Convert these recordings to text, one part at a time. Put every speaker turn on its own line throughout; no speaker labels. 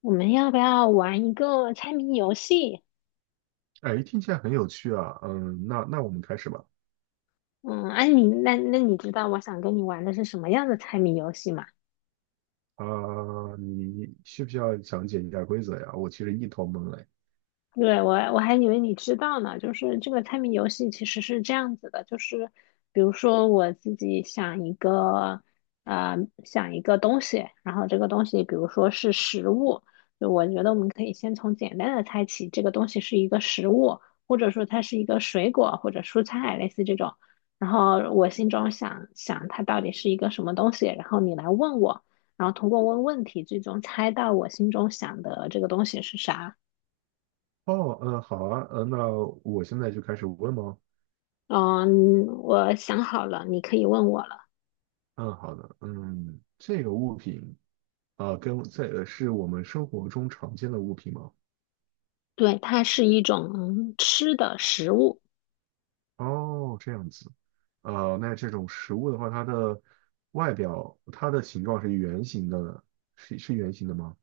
我们要不要玩一个猜谜游戏？
哎，听起来很有趣啊。嗯，那我们开始吧。
嗯，哎、你那那你知道我想跟你玩的是什么样的猜谜游戏吗？
啊、你需不需要讲解一下规则呀？我其实一头懵嘞。
对，我还以为你知道呢，就是这个猜谜游戏其实是这样子的，就是比如说我自己想一个，呃，想一个东西，然后这个东西比如说是食物，就我觉得我们可以先从简单的猜起，这个东西是一个食物，或者说它是一个水果或者蔬菜，类似这种。然后我心中想想它到底是一个什么东西，然后你来问我，然后通过问问题最终猜到我心中想的这个东西是啥。
哦，嗯，好啊，嗯，那我现在就开始问吗？
我想好了，你可以问我了。
嗯，好的。嗯，这个物品是我们生活中常见的物品吗？
对，它是一种吃的食物。
哦，这样子。呃，那这种食物的话，它的外表，它的形状是圆形的，是圆形的吗？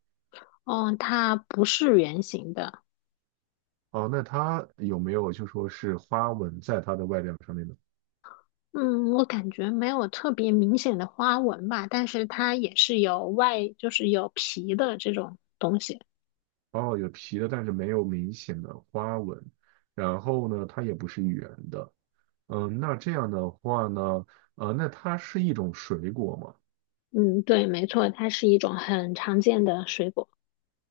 嗯，它不是圆形的。
哦，那它有没有就说是花纹在它的外表上面呢？
嗯，我感觉没有特别明显的花纹吧，但是它也是有外，就是有皮的这种东西。
哦，有皮的，但是没有明显的花纹。然后呢，它也不是圆的。嗯，那这样的话呢，呃，那它是一种水果吗？
嗯，对，没错，它是一种很常见的水果。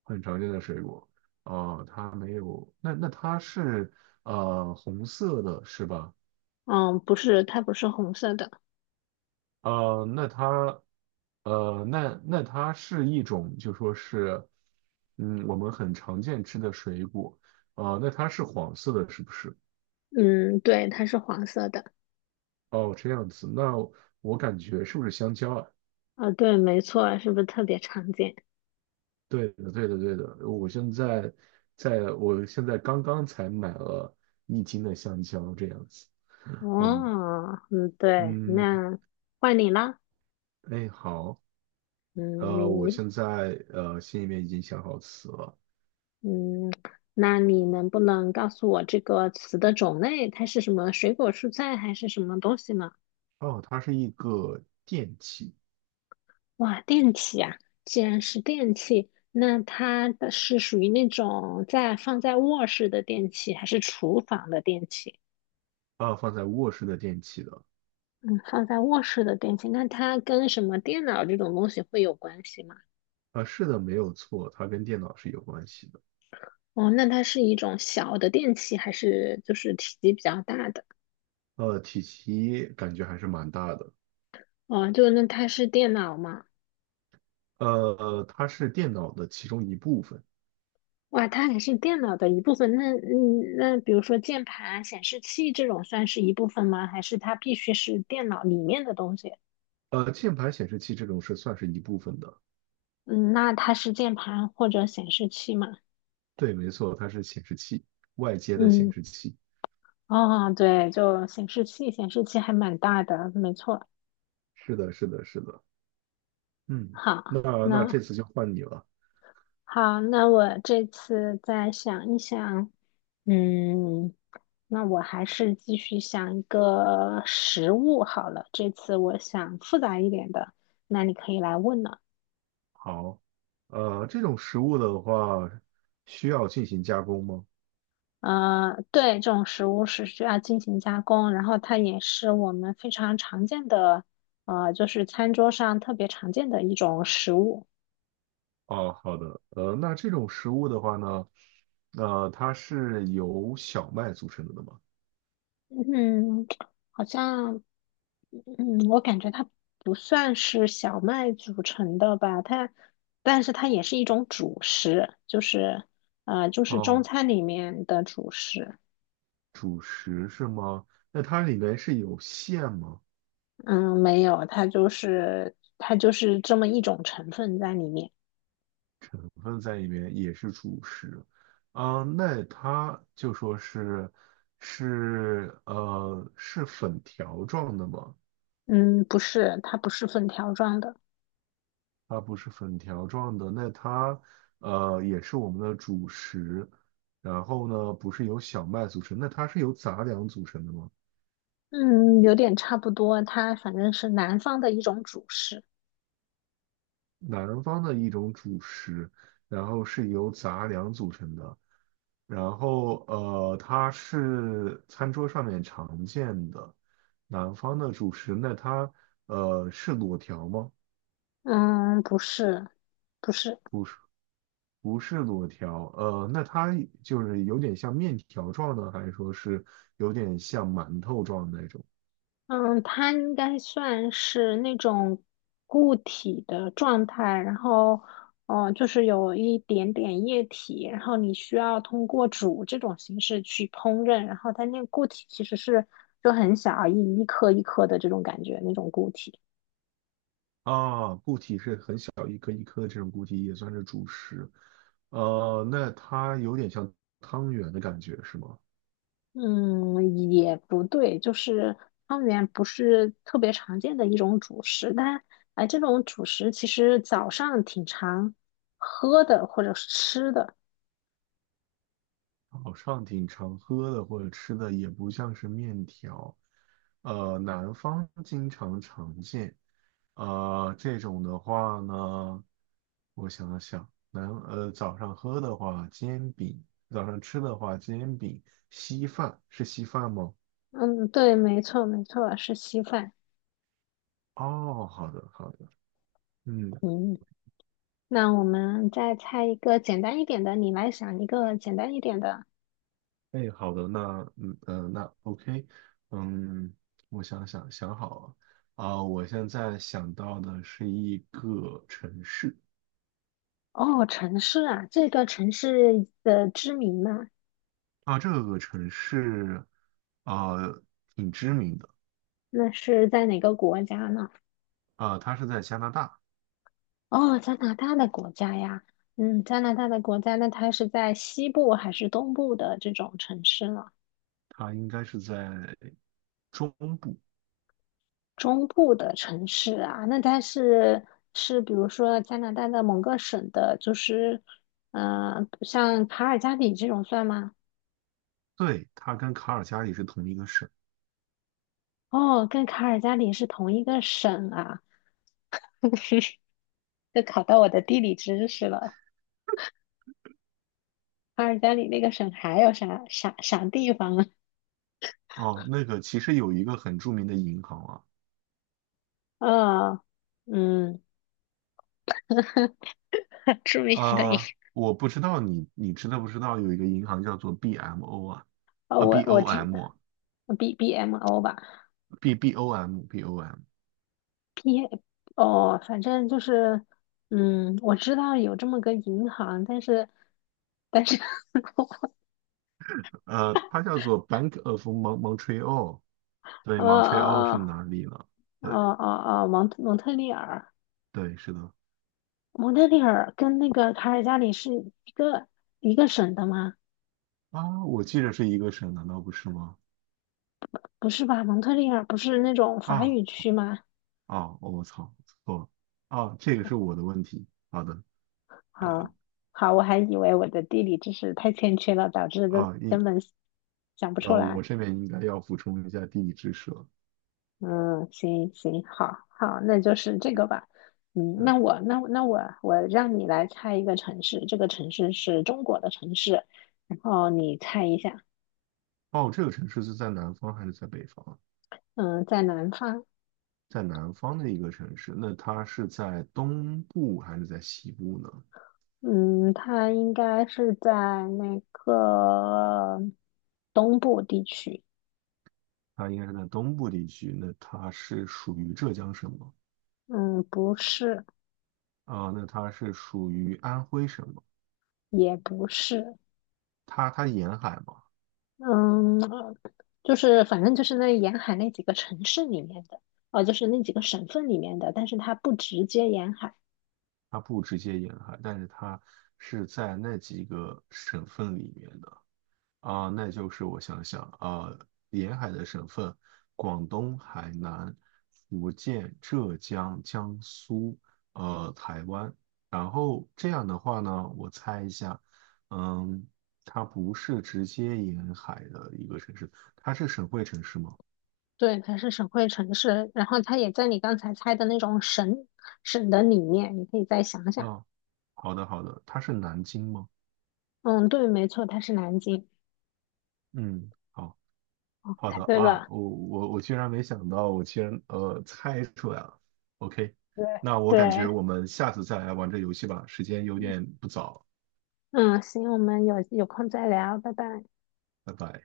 很常见的水果。它没有。那它是呃红色的，是吧？
嗯，不是，它不是红色的。
呃，那它呃，那那它是一种就说是，嗯，我们很常见吃的水果。那它是黄色的，是不是？
嗯，对，它是黄色的。
哦，这样子，那我感觉是不是香蕉啊？
啊，对，没错，是不是特别常见？
对的，对的，对的。我现在在，我现在刚刚才买了一斤的香蕉，这样子。嗯
哦，嗯，对，
嗯，
那换你啦。
哎，好，
嗯，
呃，我
你
现在呃心里面已经想好词了。
嗯，那你能不能告诉我这个词的种类？它是什么水果、蔬菜还是什么东西呢？
哦，它是一个电器，
哇，电器啊！既然是电器，那它的是属于那种在放在卧室的电器，还是厨房的电器？
啊，放在卧室的电器的。
嗯，放在卧室的电器，那它跟什么电脑这种东西会有关系吗？
啊，是的，没有错，它跟电脑是有关系的。
哦，那它是一种小的电器，还是就是体积比较大的？
呃，体积感觉还是蛮大的。
哦，就那它是电脑吗？
呃，它是电脑的其中一部分。
哇，它还是电脑的一部分。那嗯，那比如说键盘、显示器这种算是一部分吗？还是它必须是电脑里面的东西？
呃，键盘显示器这种是算是一部分的。
嗯，那它是键盘或者显示器吗？
对，没错，它是显示器，外接的显
嗯，
示器。
哦，对，就显示器，显示器还蛮大的，没错。
是的，是的，是的。嗯，那
好，
那这
那
次就换你了。
好，那我这次再想一想。嗯，那我还是继续想一个实物好了。这次我想复杂一点的，那你可以来问了。
好，呃，这种食物的话，需要进行加工吗？
对，这种食物是需要进行加工，然后它也是我们非常常见的，就是餐桌上特别常见的一种食物。
哦，好的。呃，那这种食物的话呢，呃，它是由小麦组成的吗？
嗯，好像，嗯，我感觉它不算是小麦组成的吧，它，但是它也是一种主食，就是，就是中
哦，
餐里面的主食。
主食是吗？那它里面是有馅吗？
嗯，没有，它就是这么一种成分在里面。
成分在里面，也是主食。啊，那它就说是是粉条状的吗？
嗯，不是，它不是粉条状的。
它不是粉条状的，那它呃也是我们的主食。然后呢，不是由小麦组成，那它是由杂粮组成的吗？
嗯，有点差不多，它反正是南方的一种主食。
南方的一种主食，然后是由杂粮组成的，然后呃，它是餐桌上面常见的南方的主食。那它呃是裸条吗？
嗯，不是，不是，
不是，不是裸条。呃，那它就是有点像面条状的，还是说是有点像馒头状的那种？
嗯，它应该算是那种固体的状态，然后，哦，就是有一点点液体，然后你需要通过煮这种形式去烹饪，然后它那个固体其实是就很小，一颗一颗的这种感觉，那种固体。
啊，固体是很小一颗一颗的这种固体也算是主食。呃，那它有点像汤圆的感觉是吗？
嗯，也不对，就是汤圆不是特别常见的一种主食，但哎，这种主食其实早上挺常喝的或者是吃的。
早上挺常喝的或者吃的也不像是面条，呃，南方经常常见，呃，这种的话呢，我想想，早上喝的话煎饼，早上吃的话煎饼，稀饭是稀饭吗？
嗯，对，没错，没错，是稀饭。
哦，好的好的，嗯，
嗯，那我们再猜一个简单一点的，你来想一个简单一点的。
哎，好的，那OK，嗯，我想好了。我现在想到的是一个城市，
哦，城市啊，这个城市的知名吗？
啊，这个城市，呃，挺知名的。
那是在哪个国家呢？
啊，它是在加拿大，
哦，加拿大的国家呀，嗯，加拿大的国家，那它是在西部还是东部的这种城市呢？
它应该是在中部。
中部的城市啊，那它是是比如说加拿大的某个省的，就是嗯，像卡尔加里这种算吗？
对，它跟卡尔加里是同一个省。
哦，跟卡尔加里是同一个省啊，这考到我的地理知识了。卡尔加里那个省还有啥啥啥地方啊？
哦，那个其实有一个很著名的银行啊，
嗯嗯，著名的一，
呃，我不知道你知道不知道有一个银行叫做 BMO 啊，
哦，
啊
我
BOM
知。
啊
BBMO 吧
BOM，
p 哦，反正就是，嗯，我知道有这么个银行，但是，但是，
呃，它叫做 Bank of Montreal。对
呃
，Montreal 是
呃
哪里呢？对
蒙特利尔，
对，是的。
蒙特利尔跟那个卡尔加里是一个一个省的吗？
啊，我记着是一个省，难道不是吗？
不是吧？蒙特利尔不是那种法
啊，
语区吗？
哦我操，错了啊，这个是我的问题。好的
好，好，我还以为我的地理知识太欠缺了，导致的
啊，应，
根本想不
然
出
后我
来。
这边应该要补充一下地理知识了。
嗯，行行，好好，那就是这个吧。嗯，
嗯，
那我那那我我让你来猜一个城市，这个城市是中国的城市，然后你猜一下，
哦，这个城市是在南方还是在北方啊？
嗯，在南方，
在南方的一个城市，那它是在东部还是在西部呢？
嗯，它应该是在那个东部地区，
它应该是在东部地区，那它是属于浙江省吗？
嗯，不是，
啊，那它是属于安徽省吗？
也不是，
它沿海吗？
嗯，就是反正就是那沿海那几个城市里面的，哦，就是那几个省份里面的，但是它不直接沿海。
它不直接沿海，但是它是在那几个省份里面的。啊，那就是我想想啊，沿海的省份，广东、海南、福建、浙江、江苏，呃，台湾。然后这样的话呢，我猜一下，嗯，它不是直接沿海的一个城市，它是省会城市吗？
对，它是省会城市，然后它也在你刚才猜的那种省的里面，你可以再想想。
啊，好的好的，它是南京吗？
嗯，对，没错，它是南京，
嗯。好。好
猜
的
对
啊，
了。
我居然没想到，我竟然呃猜出来了。OK，
对。
那我感觉
对，
我们下次再来玩这游戏吧，时间有点不早，
嗯，行，我们有空再聊，拜拜。
拜拜。